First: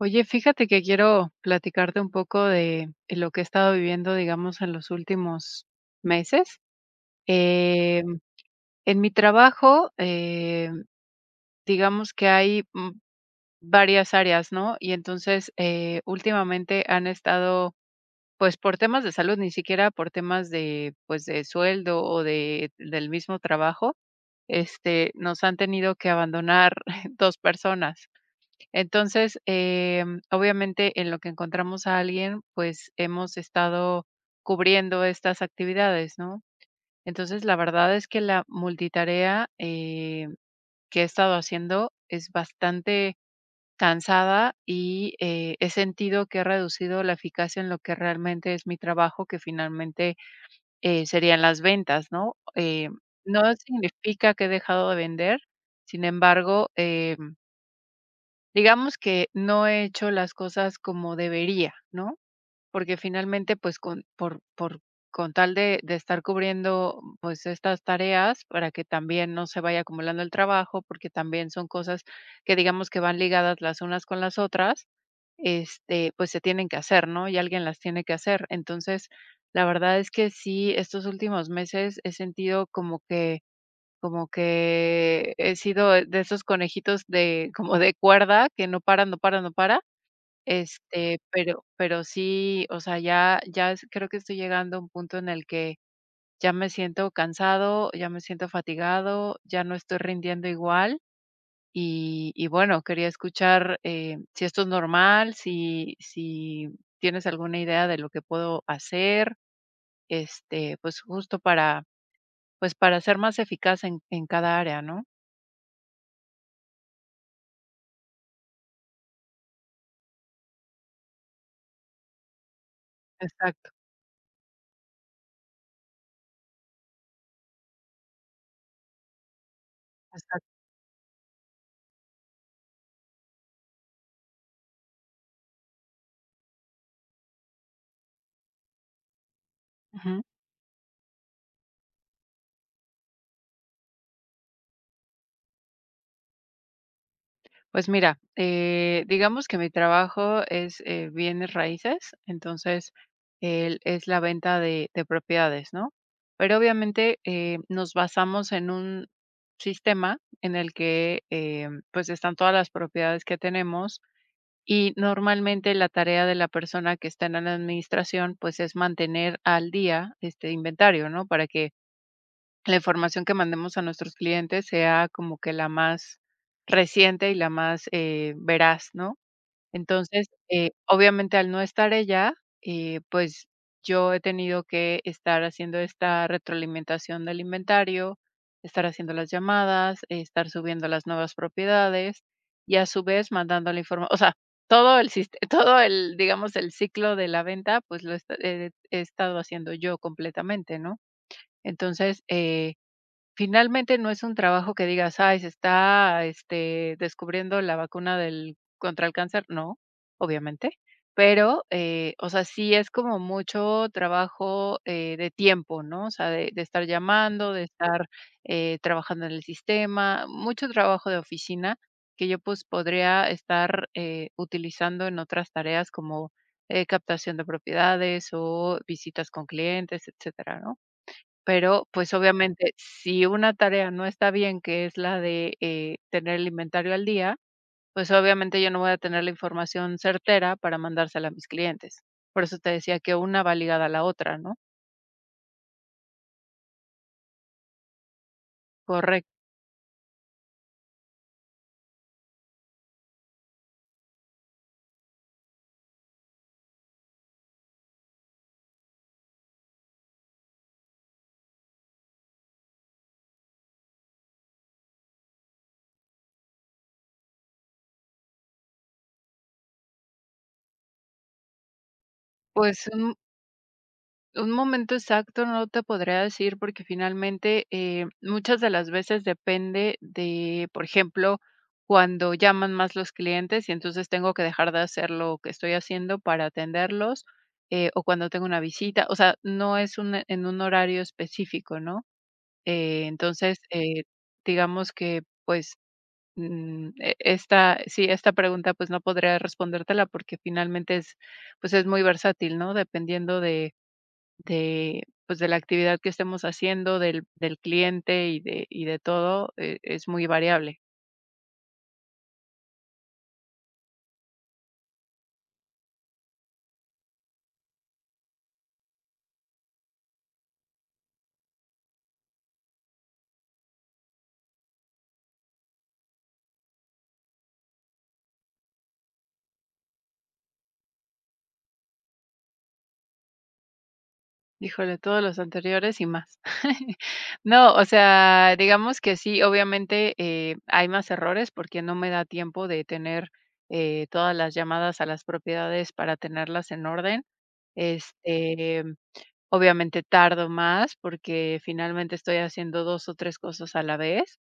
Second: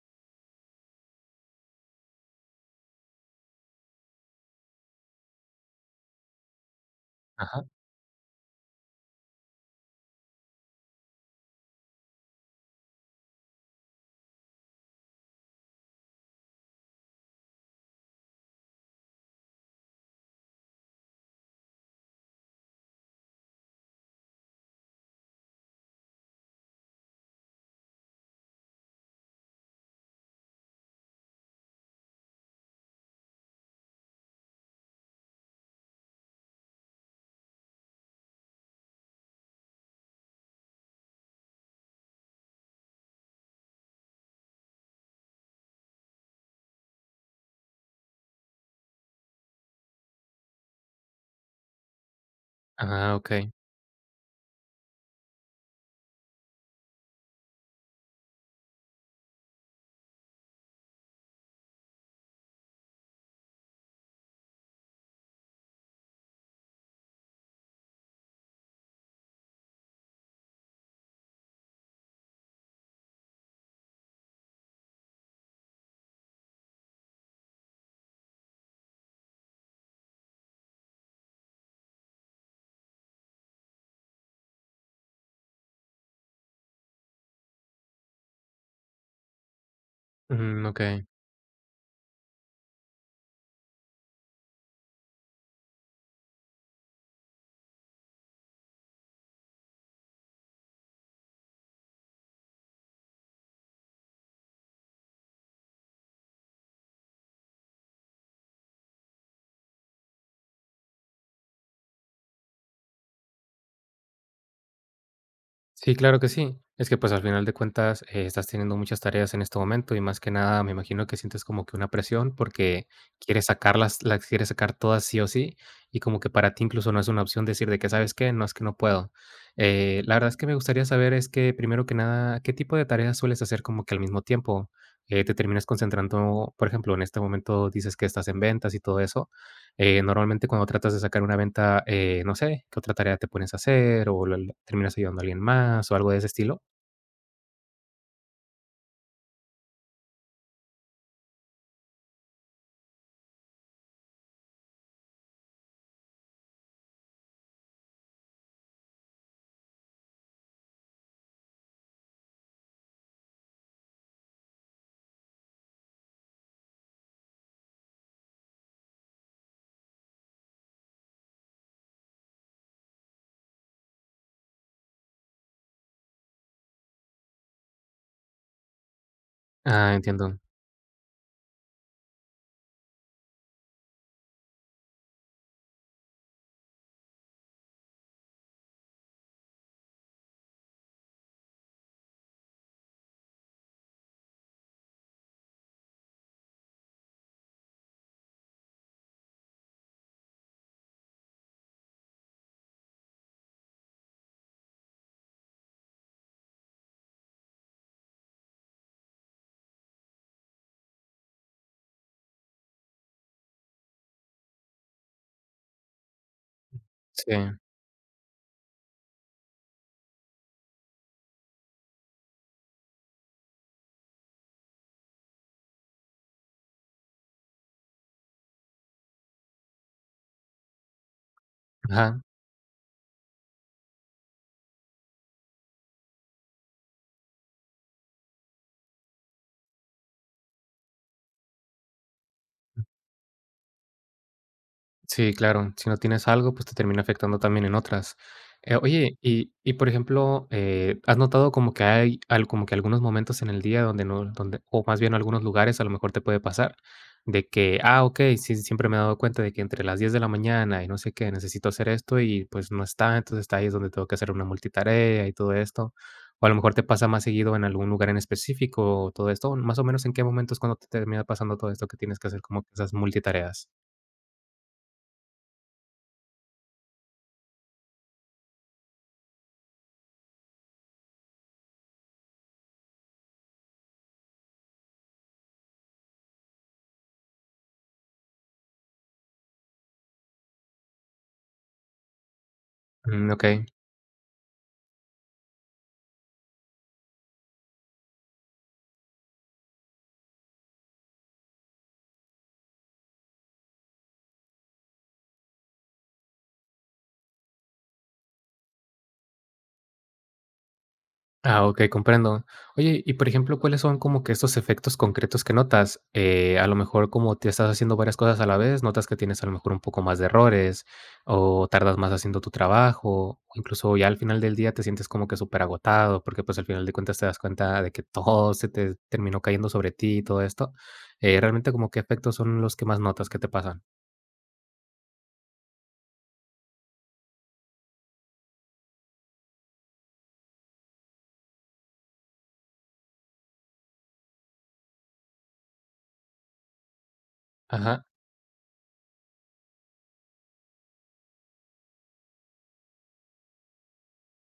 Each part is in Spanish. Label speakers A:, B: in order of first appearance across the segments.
A: Oye, fíjate que quiero platicarte un poco de lo que he estado viviendo, digamos, en los últimos meses.
B: Ajá.
A: Eh, en mi trabajo, digamos que hay varias áreas, ¿no? Y entonces, últimamente han estado, pues, por temas de salud, ni siquiera por temas de, pues, de sueldo o de, del mismo trabajo, nos han tenido que abandonar dos personas. Entonces, obviamente, en lo que encontramos a alguien, pues hemos estado cubriendo estas actividades, ¿no? Entonces, la verdad es que la multitarea que he estado haciendo es bastante cansada y he sentido que he reducido la eficacia en lo que realmente es mi trabajo, que finalmente serían las ventas, ¿no? Eh,
B: Ah,
A: no
B: okey.
A: significa que he dejado de vender, sin embargo, digamos que no he hecho las cosas como debería, ¿no? Porque finalmente, pues, con por con tal de estar cubriendo, pues, estas tareas para que también no se vaya acumulando el trabajo, porque también son cosas que, digamos, que van ligadas las unas con las otras, pues, se tienen que hacer, ¿no? Y alguien las tiene que hacer. Entonces, la verdad es que sí, estos últimos meses he sentido como que he sido de esos conejitos de como de cuerda que no para, no para, no para,
B: Mm, okey.
A: pero sí, o sea, ya es creo que estoy llegando a un punto en el que ya me siento cansado, ya me siento fatigado, ya no estoy rindiendo igual. Y bueno, quería escuchar, si esto es normal, si tienes alguna idea de lo que puedo hacer, pues, justo para, pues, para ser más eficaz en cada área, ¿no?
B: Sí, claro que sí. Es que, pues, al final de cuentas, estás teniendo muchas tareas en este momento y más que nada, me imagino que sientes como que una presión porque quieres
A: Exacto.
B: sacarlas las quieres sacar todas sí o sí, y como que para ti incluso no es una opción decir de que, ¿sabes qué? No, es que no puedo. La verdad es que
A: Exacto,
B: me gustaría saber es que, primero que nada, ¿qué tipo de tareas sueles hacer como que al mismo tiempo? ¿Te terminas concentrando, por ejemplo, en este momento dices que estás en ventas y todo eso?
A: ujú.
B: Normalmente cuando tratas de sacar una venta, no sé, ¿qué otra tarea te pones a hacer o la terminas ayudando a alguien más o algo de ese estilo?
A: Pues mira, digamos que mi trabajo es, bienes raíces, entonces, el es la venta de propiedades, ¿no? Pero obviamente, nos basamos en un sistema en el que, pues, están todas las propiedades que tenemos y normalmente la tarea de la persona que está en la administración, pues, es mantener al día este inventario, ¿no? Para que la información que mandemos a nuestros clientes sea como que la más reciente y la más, veraz, ¿no?
B: Ah,
A: Entonces,
B: entiendo.
A: obviamente, al no estar ella, pues, yo he tenido que estar haciendo esta retroalimentación del inventario, estar haciendo las llamadas, estar subiendo las nuevas propiedades y, a su vez, mandando la informa o sea, todo el siste todo el, digamos, el ciclo de la venta, pues, lo he esta he he estado haciendo yo completamente, ¿no? Entonces, finalmente, no es un trabajo que digas: "Ay, se está, descubriendo la vacuna del contra el cáncer", no, obviamente, pero, o sea, sí es como mucho trabajo, de tiempo, ¿no? O sea, de estar
B: Sí.
A: llamando, de estar, trabajando en el sistema, mucho trabajo de oficina que yo, pues, podría estar, utilizando en otras tareas como, captación de propiedades o visitas con clientes, etcétera, ¿no? Pero, pues,
B: Ajá.
A: obviamente, si una tarea no está bien, que es la de, tener el inventario al día, pues, obviamente, yo no voy a tener la información certera para mandársela a mis clientes. Por eso te decía que una va ligada a la otra, ¿no?
B: Sí, claro. Si no tienes algo, pues te termina afectando también en otras. Oye,
A: Correcto.
B: y, por ejemplo, ¿has notado como que hay como que algunos momentos en el día donde no, donde, o más bien algunos lugares a lo mejor te puede pasar, de que, ah, ok, sí, siempre me he dado cuenta de que entre las 10 de la mañana y no sé qué, necesito hacer esto y pues no está, entonces está ahí es donde tengo que hacer una multitarea y todo esto. O a lo mejor te pasa más seguido en algún lugar en específico, todo esto, más o menos en qué momentos cuando te termina pasando todo esto que tienes que hacer como que
A: Pues,
B: esas multitareas.
A: un momento exacto no te podría decir porque finalmente muchas de las veces depende de, por ejemplo, cuando llaman más los clientes y entonces tengo que dejar de hacer lo que estoy haciendo para atenderlos, o cuando tengo una visita, o sea, no es un, en un horario específico, ¿no? Eh,
B: Mm, ok.
A: entonces, eh, digamos que pues esta, sí, esta pregunta pues no podría respondértela porque finalmente es, pues es muy versátil, ¿no? Dependiendo de pues, de la actividad que estemos haciendo, del cliente y de todo, es muy variable.
B: Ah, okey, comprendo. Oye, y por ejemplo, ¿cuáles son como que estos efectos concretos que notas? A lo mejor, como te estás haciendo varias cosas a la vez, notas que tienes a lo mejor un poco más de errores, o tardas más haciendo tu trabajo, o incluso ya al final del día te sientes como que superagotado, porque, pues, al final de cuentas te das cuenta de que todo se te terminó cayendo sobre ti y todo esto. Realmente, ¿como qué efectos son los que más notas que te pasan?
A: Híjole, todos los anteriores y más. No, o sea, digamos que sí, obviamente, hay más errores porque no me da tiempo de tener, todas las llamadas a las propiedades para tenerlas en orden.
B: Ajá,
A: Este, obviamente tardo más porque finalmente estoy haciendo 2 o 3 cosas a la vez.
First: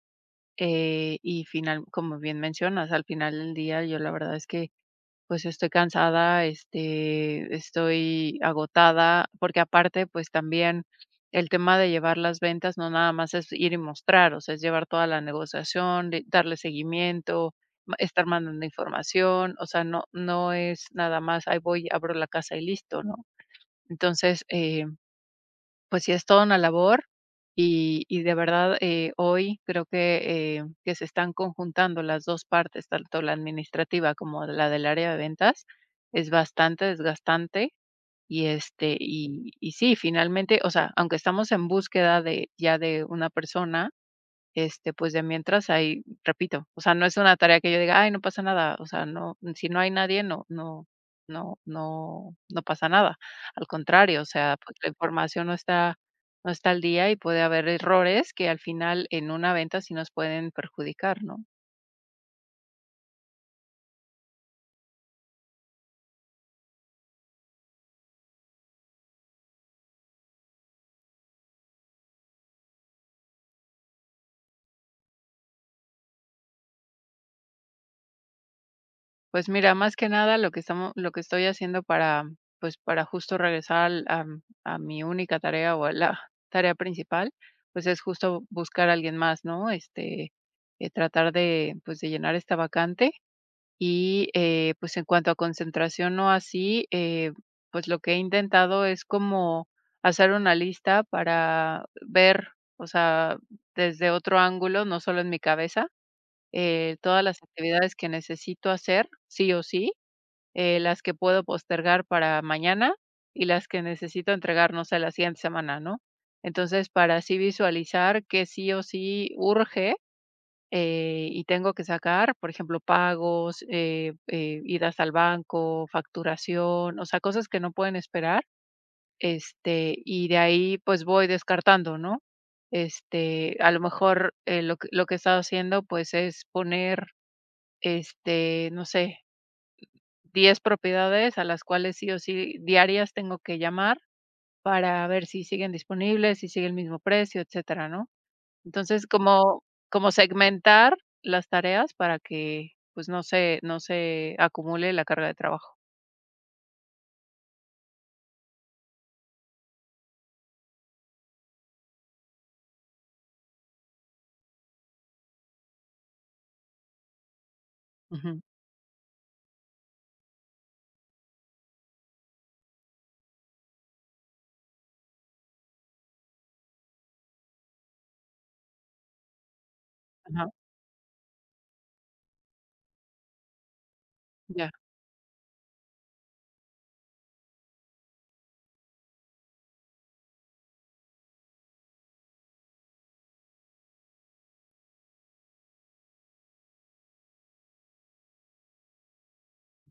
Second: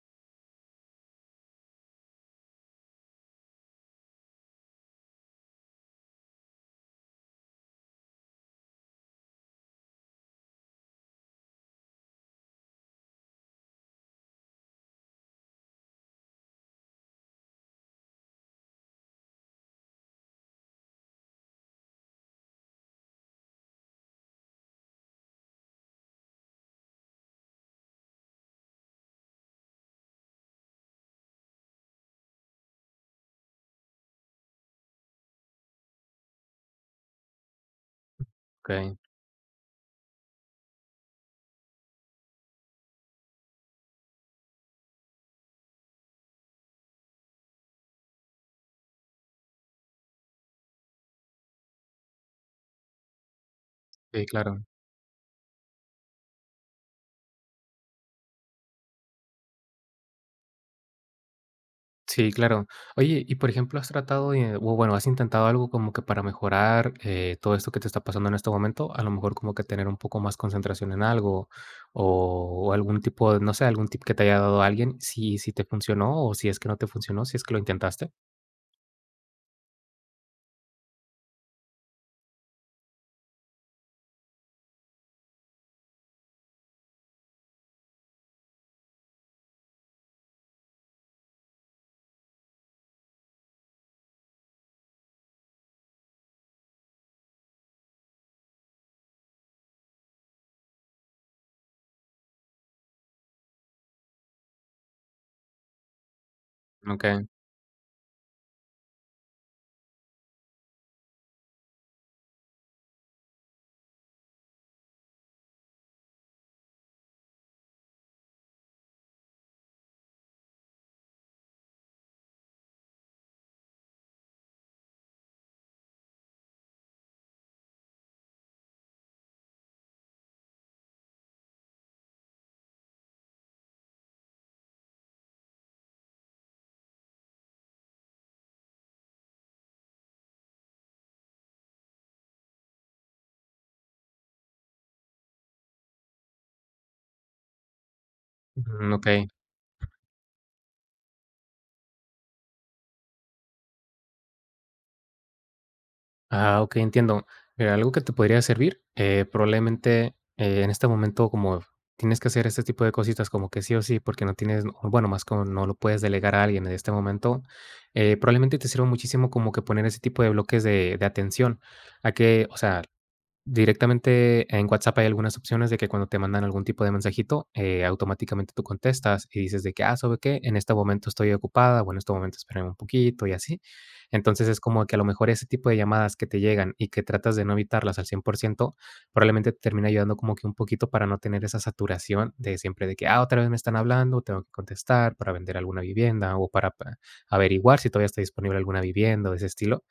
A: Y final, como bien mencionas, al final del día yo la verdad es que pues estoy cansada, estoy agotada, porque aparte pues también el tema de llevar las ventas no nada más es ir y mostrar, o sea, es llevar toda la negociación, darle seguimiento, estar mandando información, o sea, no, no es nada más, ahí voy, abro la casa y listo, ¿no? Entonces, pues sí, es toda una labor y de verdad, hoy creo que se están conjuntando las 2 partes, tanto la administrativa como la del área de ventas, es bastante desgastante y,
B: okey.
A: y sí, finalmente, o sea, aunque estamos en búsqueda de ya de una persona, pues, de mientras ahí, repito, o sea, no es una tarea que yo diga: "Ay, no pasa nada", o sea, no, si no hay nadie, no no pasa nada. Al contrario, o
B: Sí,
A: sea,
B: claro.
A: pues, la información no está, no está al día y puede haber errores que al final en una venta sí nos pueden perjudicar, ¿no?
B: Sí, claro. Oye, y por ejemplo, ¿has tratado de, o bueno, has intentado algo como que para mejorar todo esto que te está pasando en este momento? A lo mejor como que tener un poco más concentración en algo o algún tipo, de- no sé, algún tip que te haya dado alguien, si, te funcionó o si es que no te funcionó, si es que lo intentaste.
A: Pues mira, más que nada lo que estoy haciendo para, pues, para justo regresar al am a mi única tarea o a la tarea principal, pues, es justo buscar a alguien más, ¿no? Tratar de, pues, de llenar esta vacante y, pues, en cuanto a concentración o así, pues, lo que he intentado es como hacer una lista para ver, o sea, desde otro ángulo, no solo en mi cabeza,
B: Ok,
A: todas las actividades que necesito hacer sí o sí, las que puedo postergar para mañana y las que necesito entregar, no sé, la siguiente semana, ¿no? Entonces, para así visualizar que sí o sí urge, y tengo que sacar, por ejemplo, pagos, idas al banco, facturación, o sea, cosas que no pueden esperar, y de ahí pues voy descartando, ¿no? A lo mejor lo que he estado haciendo pues es poner, no sé, 10 propiedades a las cuales sí o sí diarias tengo que llamar para ver si siguen disponibles, si sigue el mismo precio, etcétera, ¿no?
B: ujú,
A: Entonces,
B: ok.
A: como segmentar las tareas para que, pues, no se acumule la carga de trabajo.
B: Ah, ok, entiendo. Mira, algo que te podría servir, probablemente, en este momento, como tienes que hacer este tipo de cositas como que sí o sí, porque no tienes, o bueno, más como no lo puedes delegar a alguien en este momento,
A: Ujú,
B: probablemente te sirva muchísimo como que poner ese tipo de bloques de atención, a que, o sea, directamente en WhatsApp hay algunas opciones de que cuando te mandan algún tipo de mensajito, automáticamente tú contestas y dices de que, ah, ¿sabe qué?
A: ajá,
B: En este momento estoy ocupada o en este momento espérame un poquito y así. Entonces es
A: ya,
B: como que a lo mejor ese tipo de llamadas que te llegan y que tratas de no evitarlas al 100% probablemente te termina ayudando como que un poquito para no tener esa saturación de siempre de que, ah, otra vez me están hablando, tengo que contestar para vender alguna vivienda o para averiguar si todavía está disponible alguna vivienda o de ese estilo.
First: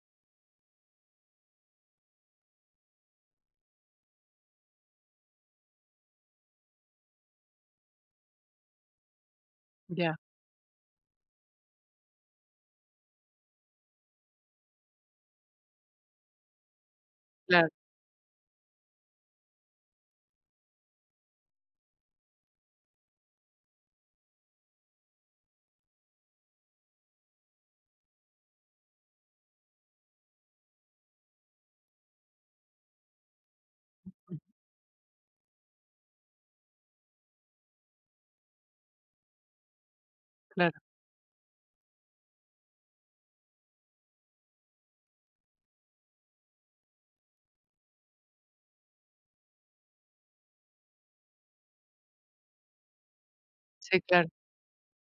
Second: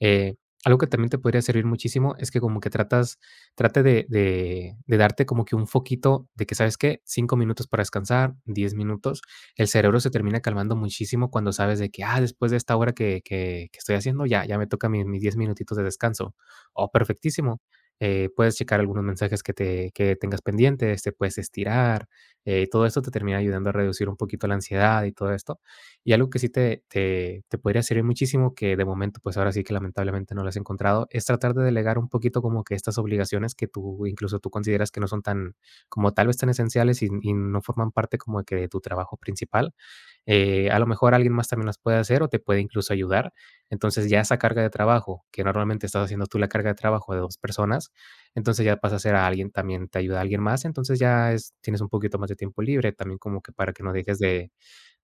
B: Eh, Algo que también te podría servir muchísimo es que como que tratas trate de darte como que un foquito de que, ¿sabes qué? 5 minutos para descansar, 10 minutos. El cerebro se
A: ya,
B: termina calmando muchísimo cuando sabes de que, ah, después de esta hora que estoy haciendo, ya me toca mi mis 10 minutitos de descanso. Oh, perfectísimo.
A: claro,
B: Puedes checar algunos mensajes que te que tengas pendientes, te puedes estirar, todo esto te termina ayudando a reducir un poquito la ansiedad y todo esto. Y algo que sí te podría servir muchísimo, que de momento, pues, ahora sí que lamentablemente no lo has encontrado, es tratar de delegar un poquito como que estas obligaciones que tú,
A: mm,
B: incluso tú consideras que no son tan, como tal vez tan esenciales y no forman parte como de que de tu trabajo principal.
A: claro.
B: A lo mejor alguien más también las puede hacer o te puede incluso ayudar. Entonces, ya esa carga de trabajo, que normalmente estás haciendo tú la carga de trabajo de 2 personas, entonces ya pasa a ser a alguien, también te ayuda a alguien más, entonces ya es tienes un poquito más de tiempo libre, también como que para que no
A: Sí,
B: dejes
A: claro,
B: de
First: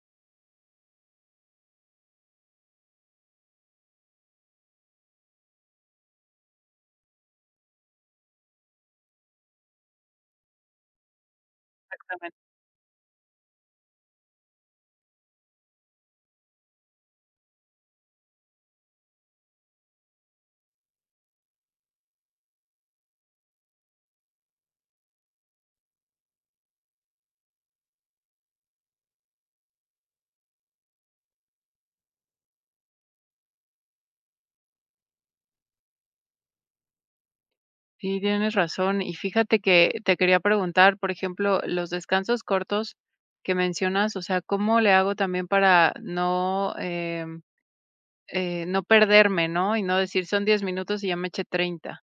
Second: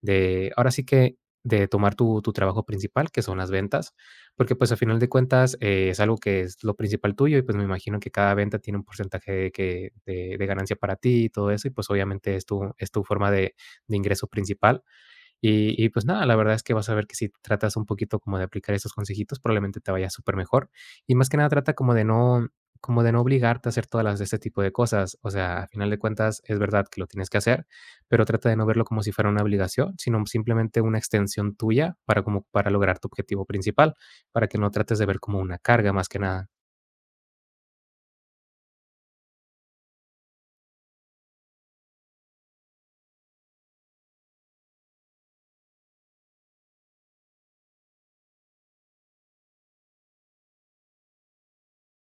B: de ahora sí que de tomar tu trabajo principal, que son las ventas, porque, pues, a final de cuentas, es algo que es lo principal tuyo y, pues, me imagino que cada venta tiene un porcentaje de que de ganancia para ti y todo eso, y, pues, obviamente
A: exactamente.
B: es tu forma de ingreso principal. Y pues nada, la verdad es que vas a ver que si tratas un poquito como de aplicar estos consejitos, probablemente te vaya supermejor. Y más que nada trata como de no obligarte a hacer todas las de este tipo de cosas. O sea, a final de cuentas, es verdad que lo tienes que hacer, pero trata de no verlo como si fuera una obligación, sino simplemente una extensión tuya para como para lograr tu objetivo principal, para que no trates de ver como una carga, más que nada.
A: Sí, tienes razón. Y fíjate que te quería preguntar, por ejemplo, los descansos cortos que mencionas, o sea, ¿cómo le hago también para no, no perderme, ¿no? Y no decir: "Son 10 minutos y ya me eché 30".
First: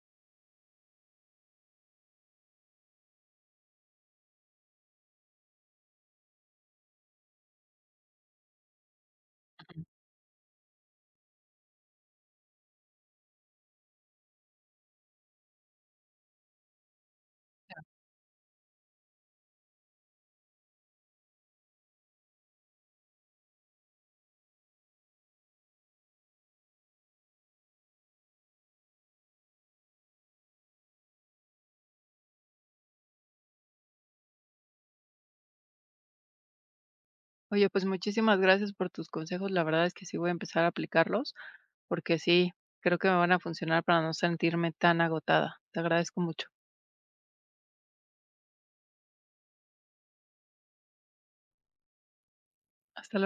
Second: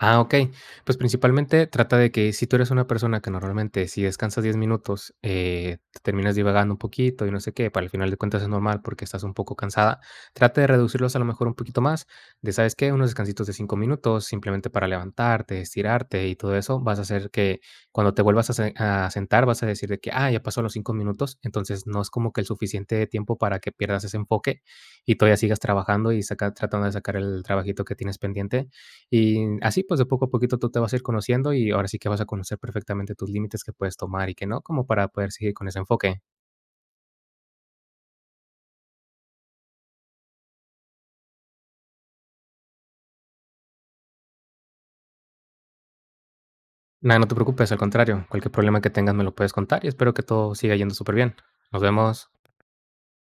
B: Ah, okey. Pues, principalmente trata de que si tú eres una persona que normalmente, si descansas 10 minutos, te terminas divagando un poquito y no sé qué, para el final de cuentas es normal porque estás un poco cansada. Trata de reducirlos a lo mejor un poquito más, de, ¿sabes qué? Unos descansitos de 5 minutos, simplemente para levantarte, estirarte y todo eso. Vas a hacer que cuando te vuelvas a sentar, vas a decir de que: "Ah, ya pasó los 5 minutos". Entonces, no es como que el suficiente tiempo para que pierdas ese enfoque y todavía sigas trabajando y saca tratando de sacar el trabajito que tienes pendiente. Y así, pues, de poco a poquito tú te vas a ir conociendo y ahora sí que vas a conocer perfectamente tus límites que puedes tomar y que no, como para poder seguir con ese enfoque.
A: Oye, pues muchísimas gracias por tus consejos. La verdad es que sí voy a empezar a aplicarlos, porque sí, creo que me van a funcionar para no sentirme tan agotada. Te agradezco mucho.
B: Nada, no te preocupes, al contrario, cualquier problema que tengas me lo puedes contar y espero que todo siga yendo súper bien. Nos vemos.
A: Hasta luego.